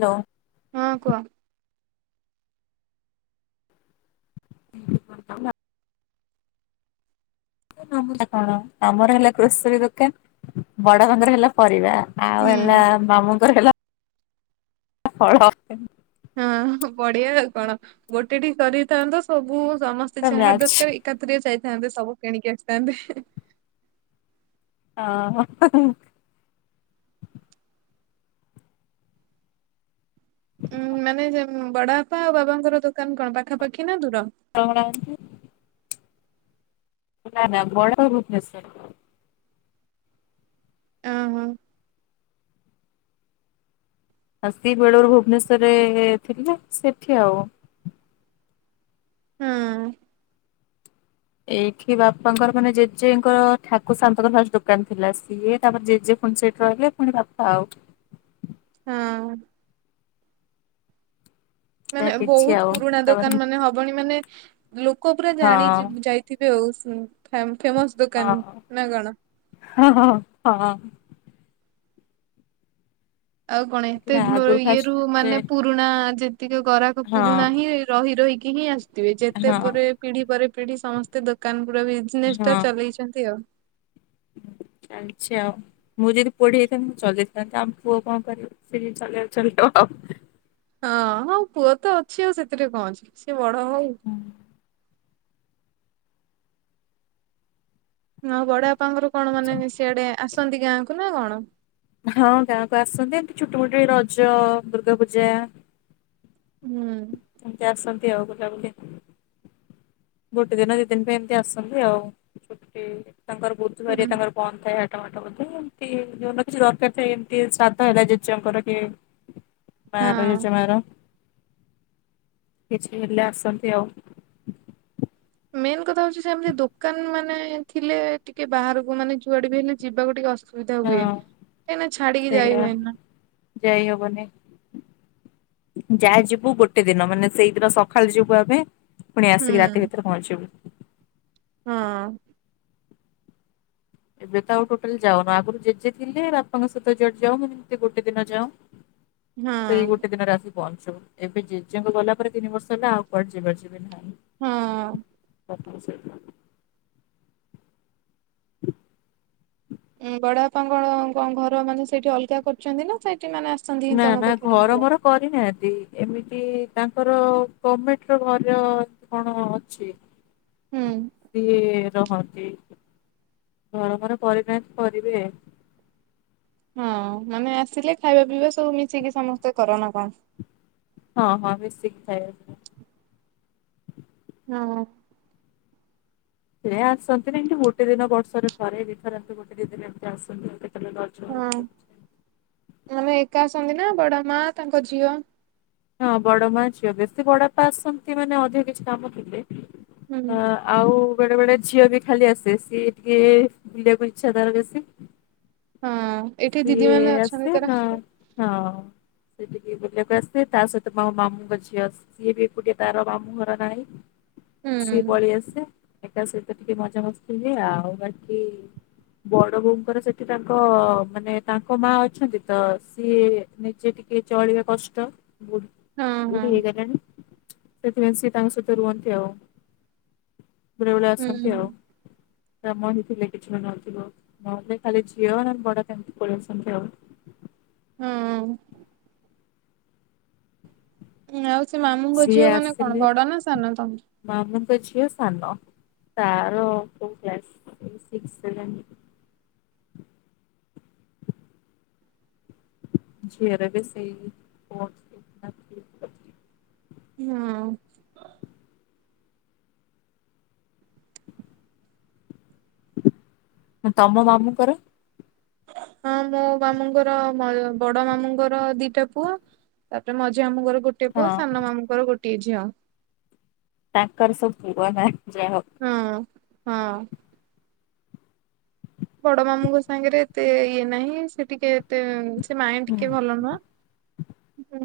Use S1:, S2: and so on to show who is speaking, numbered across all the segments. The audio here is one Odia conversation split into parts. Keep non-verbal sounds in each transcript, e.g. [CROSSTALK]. S1: ହ୍ୟାଲୋ।
S2: ହଁ କୁହ।
S1: [INAUDIBLE] [UNINTELLIGIBLE] କଣ ଆମର ହେଲା ଗ୍ରୋସରୀ ଦୋକାନ ବଡବାପାଙ୍କର ହେଲା ପରିବା। ଆଉ ହେଲା
S2: ହୁଁ
S1: ମାମୁଁଙ୍କର ହେଲା ଫଳ।
S2: ହଁ ବଢିଆ ଆଉ କଣ ଗୋଟେ ଠି କରିଥାନ୍ତ ସବୁ ସମସ୍ତେ ଯାହା ଦରକାର ଏକାତିରେ ଯାଇଥାନ୍ତେ ସବୁ କିଣିକି ଆସିଥାନ୍ତେ।
S1: ଅ ହଁ।
S2: ଉଁ ମାନେ ଯେ ବଡ ବାପା ଆଉ ବାବାଙ୍କର ଦୋକାନ କଣ ପାଖାପାଖି ନା ଦୂର?
S1: [UNINTELLIGIBLE] [UNINTELLIGIBLE]
S2: ହଁ ହଁ।
S1: ଆ ସି ବେଳରୁ ଭୁବନେଶ୍ୱରରେ ଥିଲେ ସେଠି ଆଉ।
S2: ହଁ।
S1: ଏଇଠି ବାପାଙ୍କର ମାନେ ଜେଜେଙ୍କର ଠାକୁ ସାଆନ୍ତଙ୍କ ନାଁରେ ଦୋକାନ୍ ଥିଲା ସିଏ ତାପରେ ଜେଜେ। ପୁଣି ସେଠି ରହିଲେ ପୁଣି ବାପା ଆଉ।
S2: ହଁ। ମାନେ ବହୁତ୍ ପୁରୁଣା ଦୋକାନ ମାନେ ହ ବଣୀ ମାନେ ଲୋକ ପୁରା ଜାଣି ଯିବ୍ ଯାଇଥିବେ ଆଉ ଫେମ୍ ଫେମସ। ଦୋକାନ୍ ନାଁ କଣ?
S1: ହଁ ହଁ ହଁ।
S2: ଆଉ କଣ ଏତେ ଯୁ ଇଏରୁ ମାନେ ପୁରୁଣା ଯେତିକ ଗରାଖ ପୁରୁଣା ହିଁ। ରହି ରହିକି ହିଁ ଆସଥିବେ ଯେତେ ପରେ ପିଢି ପରେ ପିଢି ସମସ୍ତେ ଦୋକାନ ପୁରା ବି ଜନେସ୍ ଟା ଚଲେଇଚନ୍ତି ଆଉ।
S1: ଜାଣଛି ଆଉ। ମୁଁ ଯଦି ପଢି ଯାଇଥାନ୍ତି ମୁଁ ଚଲେଇଥାଆନ୍ତି ଆମ୍ ପୁଅ କଣ କରିବ ସେ ଚଲେଇ ଚଲେଇ ଦବ ଆଉ।
S2: ହଁ ହଉ ପୁଅ ତ ଅଛି ଆଉ ସେଥିରେ କଣ ଅଛି ସିଏ ବଡ ହଉ। ନା ବଡ ବାପାଙ୍କଘରୁ କଣ ମାନେ ସିଆଡେ ଆସନ୍ତି ଗାଁକୁ ନା କଣ?
S1: ହଁ ଗାଁକୁ ଆସନ୍ତି ଛୁଟି ମୁଟି ରେ ରଜ ଦୁର୍ଗା ପୂଜା।
S2: ହୁଁ।
S1: ସେ ଆସନ୍ତି ଆଉ ବୁଲାବୁଲି। ଗୋଟେ ଦିନ ଦି ଦିନ୍ ପାଇଁ ଏମିତି ଆସନ୍ତି ଆଉ ଛୁଟି ତାଙ୍କର ବୁଧୁ
S2: ହୁଁ
S1: ବାରିଆ ତାଙ୍କର। ବନ୍ଦ୍ ଥାଏ ହାଟ ବାଟ ବୋଧେ କି ଯୋଉଦିନ କିଛି ଦରକାର୍ ଥାଏ ଏମତି ଶ୍ରାଦ୍ଧ ହେଲା ଜେଜେଙ୍କର କି। ମାର
S2: ହଁ।
S1: ଜେଜେମାର କିଛି ହେଲେ ଆସନ୍ତି ଆଉ।
S2: ମେନ୍ କଥା ହଉଚି ସେ ଏମତି ଦୋକାନ ମାନେ ଥିଲେ ଟିକେ ବାହାରୁକୁ ମାନେ ଯୁଆଡେ ବି ହେଲେ ଯିବାକୁ ଟିକେ ଅସୁ ବିଧା ହୁଏ କାହିଁନା ଛାଡିକି ଯାଇ ହୁଏନି ନା।
S1: ଯାଇ ହବନି। ଯାହା ଯିବୁ ଗୋଟେ ଦିନ ମାନେ ସେଇଦିନ ସଖାଳେ ଯିବୁ ଆମେ ଫୁଣି ଆସିକି ରାତି
S2: ହୁଁ
S1: ଭିତରେ ପହଞ୍ଚିବୁ।
S2: ହଁ।
S1: ଏବେ ତ ଆଉ ଟୋଟାଲି ଯାଉନୁ ଆଗୁରୁ ଜେଜେ ଥିଲେ ବାପାଙ୍କ ସହିତ ଜୁଆଡେ ଯାଉ ମାନେ ଯେମତି ଗୋଟେ ଦିନ ଯାଉ।
S2: ହଁ
S1: [INAUDIBLE] ସେଇ ଗୋଟେ ଦିନରେ ଆସି ପହଞ୍ଚୁ ଏବେ ଜେଜେଙ୍କ ଗଲା ପରେ ତିନି ବର୍ଷ ହେଲା ଆଉ କୁଆଡେ ଯିବାର ଯିବ। ବିନା
S2: ହଁ।
S1: [UNINTELLIGIBLE] [INAUDIBLE]
S2: ଉଁ ବଡ ବାପାଙ୍କ ଘର ମାନେ ସେଇଠି ଅଲଗା କରଚନ୍ତି ନା ସେଇଠି ମାନେ। ଆସନ୍ତି ହିଁ
S1: ନା
S2: ତମ
S1: ନା
S2: ପାଖରେ ହିଁ
S1: ଘର ମୋର
S2: ରୁହନ୍ତି?
S1: କ କରିନାହାନ୍ତି ଏମିତି ତାଙ୍କର ଗମେଣ୍ଟ୍ ର ଘର। କଣ ଅଛି।
S2: ହୁଁ।
S1: ସିଏ ରହନ୍ତି ଘରଫର କରି ନାହାନ୍ତି କରିବେ।
S2: ହଁ ମାନେ ଆସିଲେ ଖାଇବା ପିଇବା ସବୁ ମିଶିକି ସମସ୍ତେ କରନା କଣ?
S1: ହଁ ହଁ ମିଶିକି ଖାଇବା।
S2: ହଁ।
S1: ସିଏ ଆସନ୍ତିନି କି ଗୋଟେ ଦିନ ବର୍ଷରେ ଥରେ ଦି ଥର ଏମତି ଗୋଟେ ଦି ଦିନ ଏମତି ଆସନ୍ତି କେତେବେଳେ ର
S2: ହଁ ମାନେ ଏକା ସାଙ୍ଗରେ ବଡ ମା ତାଙ୍କ ଝିଅ।
S1: ହଁ ବଡ ମା ଝିଅ ବେଶୀ ବଡପା ଆସଛନ୍ତି ମାନେ ଅଧିକ କିଛି କାମ ଥିଲେ
S2: ହୁଁ
S1: ଅଁ। ଆଉ ବେଳେବେଳେ ଝିଅ ବି ଖାଲି ଆସେ ସିଏ ଟିକେ ବୁଲିବାକୁ ଇଚ୍ଛା ତାର ବେଶୀ।
S2: ହଁ ଏଠି ଦିଦି ମାନେ ଅଛନ୍ତି ତାର।
S1: ହଁ ସେ ଟିକେ ବୁଲିବାକୁ ଆସେ ତା ସହିତ ମୋ ମାମୁଁଙ୍କ ଝିଅଆସ। ସିଏ ବି ଗୋଟେ ତାର ମାମୁଁ ଘର ନାହିଁ
S2: ହୁଁ
S1: ସିଏ ପଳେଇଆସେ। ତା ସହିତ ଟିକେ ମଜା ମସ୍ତି ହୁଏ ଆଉ ବାକି ବଡ ବୋଉଙ୍କର ସେଠି ତାଙ୍କ ମାନେ ତାଙ୍କ ମା ଅଛନ୍ତି ତ ସିଏ ନିଜେ ଟିକେ ଚଳିବା କଷ୍ଟ।
S2: ହଁ ହଁ
S1: ବୁଢୀ ହେଇଗଲେଣି ସେଥିପାଇଁ ସିଏ ତାଙ୍କ ସହିତ ରୁହନ୍ତି ଆଉ। ବେଳେବେଳେ
S2: ହୁଁ
S1: ଆସନ୍ତି ଆଉ। କାମ ହିଁ ଥିଲେ କିଛି ବି ନଥିବ ନହେଲେ ଖାଲି ଝିଅ ନହେଲେ ବଡ [INAUDIBLE] ପଳେଇଆସନ୍ତି ଆଉ।
S2: ହଁ। ଆଉ ସେ ମାମୁଁଙ୍କ ଝିଅ ମାନେ କଣ ବଡ ନା ସାନ ତମେ?
S1: ମାମୁଁ ଙ୍କ ଝିଅ ସାନ ତାର କୋଉ କ୍ଲାସ ସିକ୍ସ ସେଭେନ ଝିଅର ବି ସେଇ
S2: ନା।
S1: ତମ ମାମୁଙ୍କର?
S2: ହଁ ମୋ ମାମୁଁଙ୍କର ବ ବଡ ମାମୁଁଙ୍କର ଦିଟା ପୁଅ ତାପରେ ମଝିଆ ମାମୁଁଙ୍କର ଗୋଟେ ପୁଅ, ସାନ ମାମୁଙ୍କର ଗୋଟିଏ ଝିଅ।
S1: ତାଙ୍କର ସବୁ ପୁଅ ନା ଯାହା ହଉ।
S2: ହଁ ହଁ। ବଡ ମାମୁଁଙ୍କ ସାଙ୍ଗେରେ ଏତେ ଇଏ ନାହିଁ ସେ ଟିକେ ଏତେ ସେ ମାଇଁ ଟିକେ ଭଲ ନୁହଁ।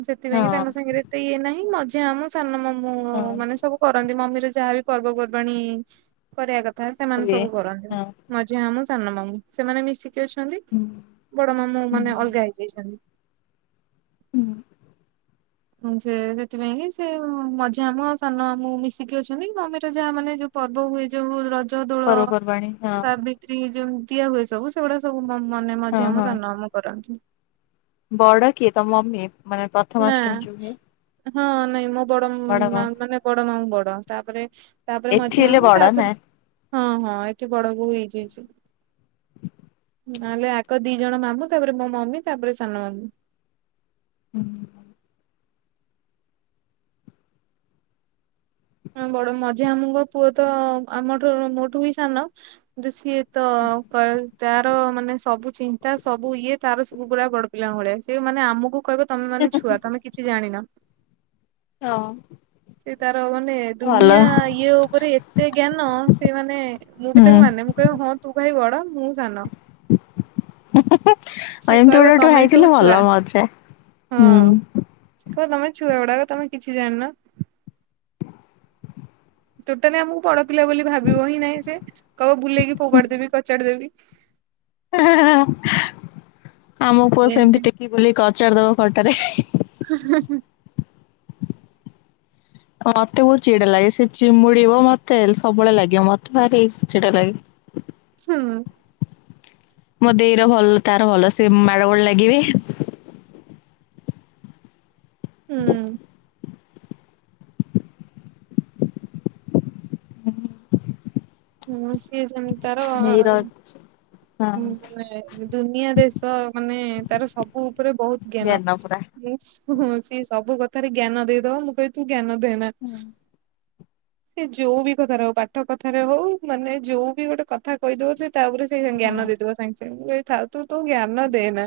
S2: ସେଥିପାଇଁ କି ତାଙ୍କ ସାଙ୍ଗରେ ଏତେ ଇଏ ନାହିଁ ମଝିଆ ମାମୁଁ ସାନ ମାମୁଁ ମାନେ ସବୁ କରନ୍ତି ମମିର ଯାହା ବିି ପର୍ବପର୍ବାଣୀ କରିବା କଥା ସେମାନେ ସବୁ କରନ୍ତି। ମଝିଆ ମାମୁଁ ସାନ ମାମୁଁ ସେମାନେ ମିଶିକି ଅଛନ୍ତି।
S1: ହୁଁ।
S2: ବଡ ମାମୁଁ ମାନେ ଅଲଗା ହେଇଯାଇଛନ୍ତି।
S1: ହୁଁ।
S2: ହଁଊ ସେ ସେଥିପାଇଁ କି ସେ ମଝିଆ ମାମୁଁ ଆଉ ସାନ ମାମୁଁ ମିଶିକି ଅଛନ୍ତି ମମିର ଯାହା ମାନେ ଯଉ ପର୍ବ ହୁଏ ଯଉ ରଜ ଦୋଳ, ସାବିତ୍ରୀ ଯଉ ଦିଆ ହୁଏ ସବୁ ସେଗୁଡା ସବୁ ମ ମାନେ ମଝିଆ ମାମୁଁ ସାନ ମାମୁଁ କରନ୍ତି।
S1: ବଡ଼ କିଏ ତମ ମେ ମାନେ ପ୍ର
S2: ନା। ହଁ ନାଇଁ ମୋ ବଡ ମା ମାନେ ବଡ ମାମୁ ବଡ ତାପରେ ତାପରେ ମଝିଆ ମାମୁଁ ତାପରେ ହଁ ହଁ ଏଠି ବଡ ବୋହୁ ହେଇଯାଇଚି। ନହେଲେ ଆଗ ଦି ଜଣ ମାମୁଁ ତାପରେ ମୋ ମମି ତାପରେ ସାନ ମାମୁଁ।
S1: [UNINTELLIGIBLE]
S2: ବଡ ମଝିଆ ମାମୁଁଙ୍କ ପୁଅ ତ ଆମଠା ମୋଠୁ ବି ସାନ କିନ୍ତୁ ସିଏ ତ କ ତାର ମାନେ ସବୁ ଚିନ୍ତା ସବୁ ଇଏ ତାର ସବୁ ଗୁୁରା ବଡ ପିଲାଙ୍କ ଭଳିଆ ସିଏ ମାନେ ଆମକୁ କହିବ ତମେ ମାନେ ଛୁଆ ତମେ କିଛି ଜାଣିନ।
S1: ହଁ।
S2: ସେ ତାର ମାନେ ଦୁନିଆ ଇଏ ଉପରେ ଏତେ ଜ୍ଞାନ ସେ ମାନେ ମୁଁ ବି
S1: ହୁଁ
S2: ତାକୁ ମାନେ।
S1: ଆଉ
S2: କହିବ ହଁ ତୁ ଭାଇ ବଡ ମୁଁ ସାନ।
S1: [UNINTELLIGIBLE]
S2: ସିଏ କହିବ
S1: ଗୋଟେ ଗୋଟେ
S2: ତମେ
S1: ହେଇଥିଲେ
S2: ସବୁ
S1: ଭଲ
S2: ଛୁଆ
S1: ମଜା।
S2: ହଁ।
S1: ହୁଁ।
S2: ସେ କହିବ ତମେ ଛୁଆ ଗୁଡାକ ତମେ କିଛି ଜାଣିନ। ଟୋଟାଲି ଆମକୁ ବଡ ପିଲା ବୋଲି ଭାବିବ ହିଁ ନାଇଁ ସେ, କହିବ ବୁଲେଇକି ଫୋପାଡି ଦେବି କଚାଡି ଦେବି।
S1: [UNINTELLIGIBLE] ଆମ ପୁଅ ସେମିତି
S2: ଏମତି
S1: ଟେକି ବୁଲିକି କଚାଡି ଦବ ଖଟରେ
S2: [UNINTELLIGIBLE]
S1: ମତେ ବହୁତ ଚିଡା ଲାଗେ, ସେ ଚିମୁଡିବ ମତେ ସବୁବେଳେ ଲାଗିବ ମତେ ଭାରି ଚିଡା ଲାଗେ।
S2: ହୁଁ?
S1: ମୋ ଦେଇ ର ଭଲ, ତାର ଭଲ ସେ ମାଡ଼ ଗୋଳ ଲାଗିବେ।
S2: ହୁଁ। ହୁଁ ସିଏ ସେମିତି ତାର
S1: ଦେଇର ହଁ
S2: ମାନେ ଦୁନିଆ ଦେଶ, ମାନେ ତାର ସବୁ ଉପରେ ବହୁତ ଜ୍ଞାନ। ହଁ ସିଏ ସବୁ କଥାରେ ଜ୍ଞାନ ଦେଇଦବ ମୁଁ କହିବି ତୁ ଜ୍ଞାନ ଦେନା।
S1: [INAUDIBLE]
S2: ସେ ଯୋଉ ବି କଥାରେ ହଉ, ପାଠ କଥାରେ ହଉ ମାନେ ଯୋଉ ବି ଗୋଟେ କଥା କହିଦଉ ସେ ତାପରେ ସେଇ
S1: ହୁଁ
S2: ଜ୍ଞାନ ଦେଇଦବ ସାଙ୍ଗେ ସାଙ୍ଗେ, ମୁଁ କହିବି ଥାଉ ତୁ ତୋ ଜ୍ଞାନ ଦେ ନା।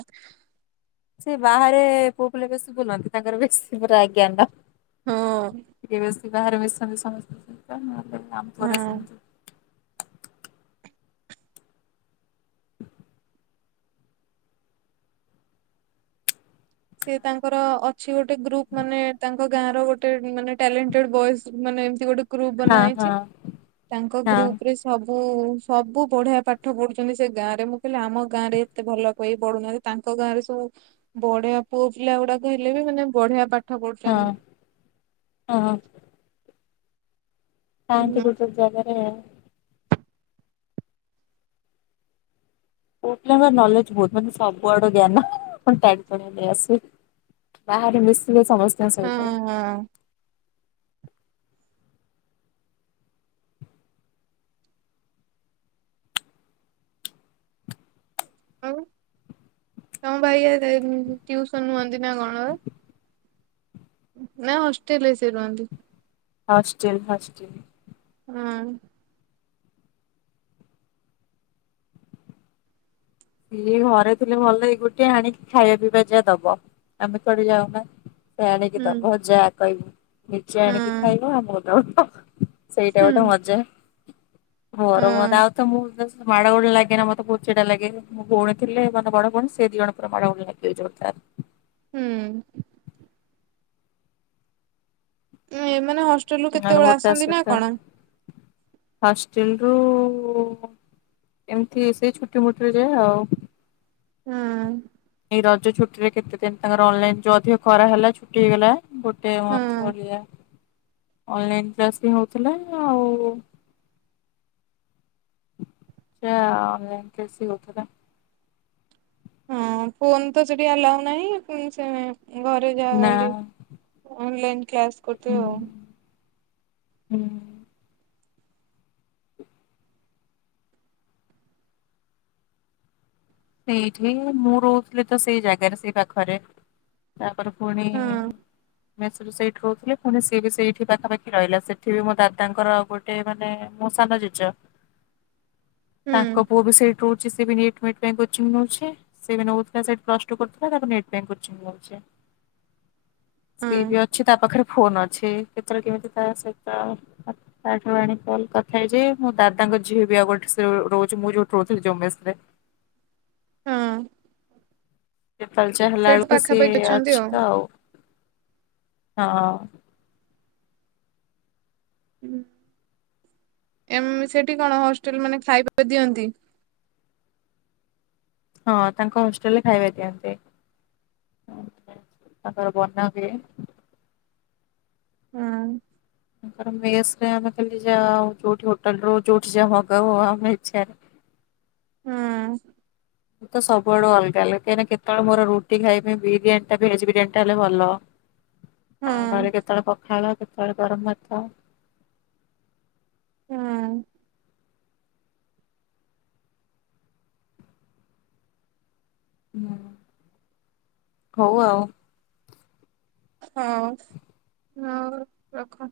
S1: ସେ ବାହାରେ ପୁଅ ପିଲା ବେଶୀ ବୁଲନ୍ତି, ତାଙ୍କର ବେଶୀ ପୁରା ଜ୍ଞାନ।
S2: ହଁ।
S1: ଟିକେ ବେସି ବାହାରେ ମିଶା ମୁଶି କରନ୍ତି ତ ନହେଲେ ଆମ ପୁଅ ହରା
S2: ହଁ
S1: ସେମିତି। [INAUDIBLE]
S2: ସେ ତାଙ୍କର ଅଛି ଗୋଟେ ଗ୍ରୁପ, ମାନେ ତାଙ୍କ ଗାଁ ର ଗୋଟେ ମାନେ ଟ୍ୟାଲେଣ୍ଟେଡ ବଏଜ୍‌ ମାନେ ଏମତି ଗୋଟେ ଗ୍ରୁପ ବନାହେଇଛି ତାଙ୍କ ଗ୍ରୁପ ରେ ସବୁ ସବୁ ବଢିଆ ପାଠ ପଢୁଛନ୍ତି ସେ ଗାଁ ରେ ମୁଁ କହିଲି ଆମ ଗାଁ ରେ ଏତେ ଭଲ କହି ପଢୁନାହାନ୍ତି। ତାଙ୍କ ଗାଁ ରେ ସବୁ ବଢିଆ ପୁଅ ପିଲା ଗୁଡାକ ହେଲେ ବି ମାନେ ବଢିଆ ପାଟି
S1: ହଁ ହଁ। ଥାନ୍ତି
S2: ହୁଁ
S1: ଗୋଟେ ଜାଗା ରେ। ପୁଅ ପିଲା ଙ୍କ ନଲେଜ ବହୁତ ମାନେ ସବୁ ଆଡୁ ଜ୍ଞାନ ଟାଣି ଟୁଣିକି ନେଇଆସିବେ। ବାହାରେ ମିଶିବେ ସମସ୍ତଙ୍କ ସହିତ।
S2: ହଁ ହଁ। ହଉ ତମ ଭାଇ ଆଜି ଯାଇ ଟ୍ୟୁସନ ହୁଅନ୍ତି ନା କଣ ପା? ନାଁ ହଷ୍ଟେଲ୍ ରେ ସେ ରୁହନ୍ତିି।
S1: Hostel hostel.
S2: ହୁଁ।
S1: ଇଏ ଘରେ ଥିଲେ ଭଲ, ଏଇ ଗୋଟେ ଆଣିକି ଖାଇବା ପିଇବା ଯା ଦବ ଆମେ କୁଆଡେ ଯାଉନା। ସେ ଆଣିକି
S2: ହୁଁ
S1: ଦବ ଯାହା କହିବି ନିଜେ
S2: ହଁ
S1: ଆଣିକି ଖାଇବ ଆମକୁ ଆଣିକି ଦବ। ସେଇଟା
S2: ହୁଁ
S1: ଗୋଟେ ମଜ୍ଜା। ହର ହ
S2: ହଁ
S1: ଆଉ ତ ମୁ ଦ ମାଡ଼ୋ ଲାଗେନା ମତେ ବହୁତ୍ ଚିଡା ଲାଗେ। ମୋ ଭଉଣୀ ଥିଲେ ମାନେ ବଡ ଭଉଣୀ ସେ ଦିଜଣ ପୁରା ମାଡ ଗୁଳ ଲାଗିବେ ଯୋର୍ ଦାର୍।
S2: ହୁଁ। ଉଁ ଏମାନେ ହଷ୍ଟେଲ ରୁ କେତେବେଳେ ଆସନ୍ତି ନା କଣ?
S1: ହଷ୍ଟେଲ ରୁ ଏମିତି ସେଇ ଛୁଟି ମୁଟିରେ ଯା ଆଉ।
S2: ହୁଁ।
S1: ଏଇ ରଜ ଛୁଟି ରେ କେତେ ଦିନ ତାଙ୍କର ଅନଲାଇନ ଯୋଉ ଅଧିକ ଖରା ହେଲା ଛୁଟି ହେଇଗଲା। ଗୋଟେ ମନ୍ଥ
S2: ହଁ।
S1: ଭଳିଆ ଅନଲାଇନ୍ କ୍ଲାସ ବି ହଉଥିଲା ଆଉ ସେଟା ଅନ୍ଲାଇନ୍ ବେଶି ହୋଉଥିଲା।
S2: ହଁ ଫୋନ୍ ତ ସେଠି ଆଲାଉ ନାହିଁ ସେ ଘରେ ଯାହା ଗଲି। ଅନ୍ଲାଇନ୍ କ୍ଲାସ କରୁଥିବେ ଆଉ।
S1: ହୁଁ। ସେଇଠି ମୁଁ ରହୁଥିଲି ତ ସେଇ ଜାଗାରେ ସେଇ ପାଖରେ ତାପରେ ପୁଣି
S2: ହଁ
S1: ମେସରୁ ସେଇଠି ରହୁଥିଲି, ପୁଣି ସିଏ ବି ସେଇଠି ପାଖପାଖି ରହିଲା, ସେଠି ବି ମୋ ଦାଦାଙ୍କର ଆଉ ଗୋ ଟେ ମାନେ ମୋ ସାନ ଜେଜ
S2: ହୁଁ
S1: ତାଙ୍କ ପୁଅ ବି ସେଇଠୁ ରହୁଛି, ସେ ବି ନିଟ ମିଟ ପାଇଁ କୋଚିଙ୍ଗ ନଉଛି, ସେ ବି ନଉଥିଲା ସେଟି ପ୍ଲସଟୁ କରୁଥିଲା, ତାପରେ ନିଟ ପାଇଁ କୋଚିଙ୍ଗ ନଉଛି। ପି
S2: ହଁ
S1: ବି ଅଛି ତା ପାଖରେ ଫୋନ ଅଛି, କେତେବେଳେ କେମିତି ତାସହିତ କ ତାଠୁ ଆଣି କଲ କଥା ହେଇ ଯେ ମୁଁ ତାର ତାଙ୍କ ଝିଅ ବି ଆଉ ଗୋଟେ ସେଓ ରହୁଛି ମୁଁ ଯୋଉଠି ରହୁଥିଲି ଯୋଉ ମେଶ ରେ।
S2: ହଁ।
S1: ଟିକେ ପଲଚା ହେଲା
S2: ସେଇଠି
S1: ବେଳକୁ ସିଏ
S2: ପାଖାପାଖି ଅଛନ୍ତି
S1: ଅଛି ତ ଆଉ, ହଁ।
S2: ଉଁ, ଏମ୍ ସେଠି କଣ ହଷ୍ଟେଲ ମାନେ ଖାଇବା ଦିଅନ୍ତି?
S1: ହଁ, ତାଙ୍କ ହୋଷ୍ଟେଲରେ ଖାଇବା ଦିଅନ୍ତି। ଓହୋ, ତାଙ୍କର ବନା ବିଏ।
S2: ହଁ।
S1: ତାଙ୍କ ମେସରେ ଆମେ ଖାଲି ଯାଉ ଜଉଠି ହୋଟେଲ ରୁ ଯୋଠି ଯା ମଗା ହୁଆ ଆମ ଇଚ୍ଛାରେ।
S2: ହଁ।
S1: ମୁଁ ତ ସବୁଆଡୁ ଅଲଗା ଲଗାକାହିଁକି କେତେବେଳେ ମୋର ରୁଟି ଖାଇବି ବିରିୟାନୀ ଟା ଭେଜ ବିରିୟାନୀ ଟା ହେଲେ ଭଲ।
S2: ହଁ।
S1: ଆଉ ନହେଲେ କେତେବେଳେ ପଖାଳ, କେତେବେଳେ ଗରମ ଭାତ।
S2: ହଁ।
S1: ହୁଁ, ହଉ ଆଉ।
S2: ହଉ ହଁ ରଖ।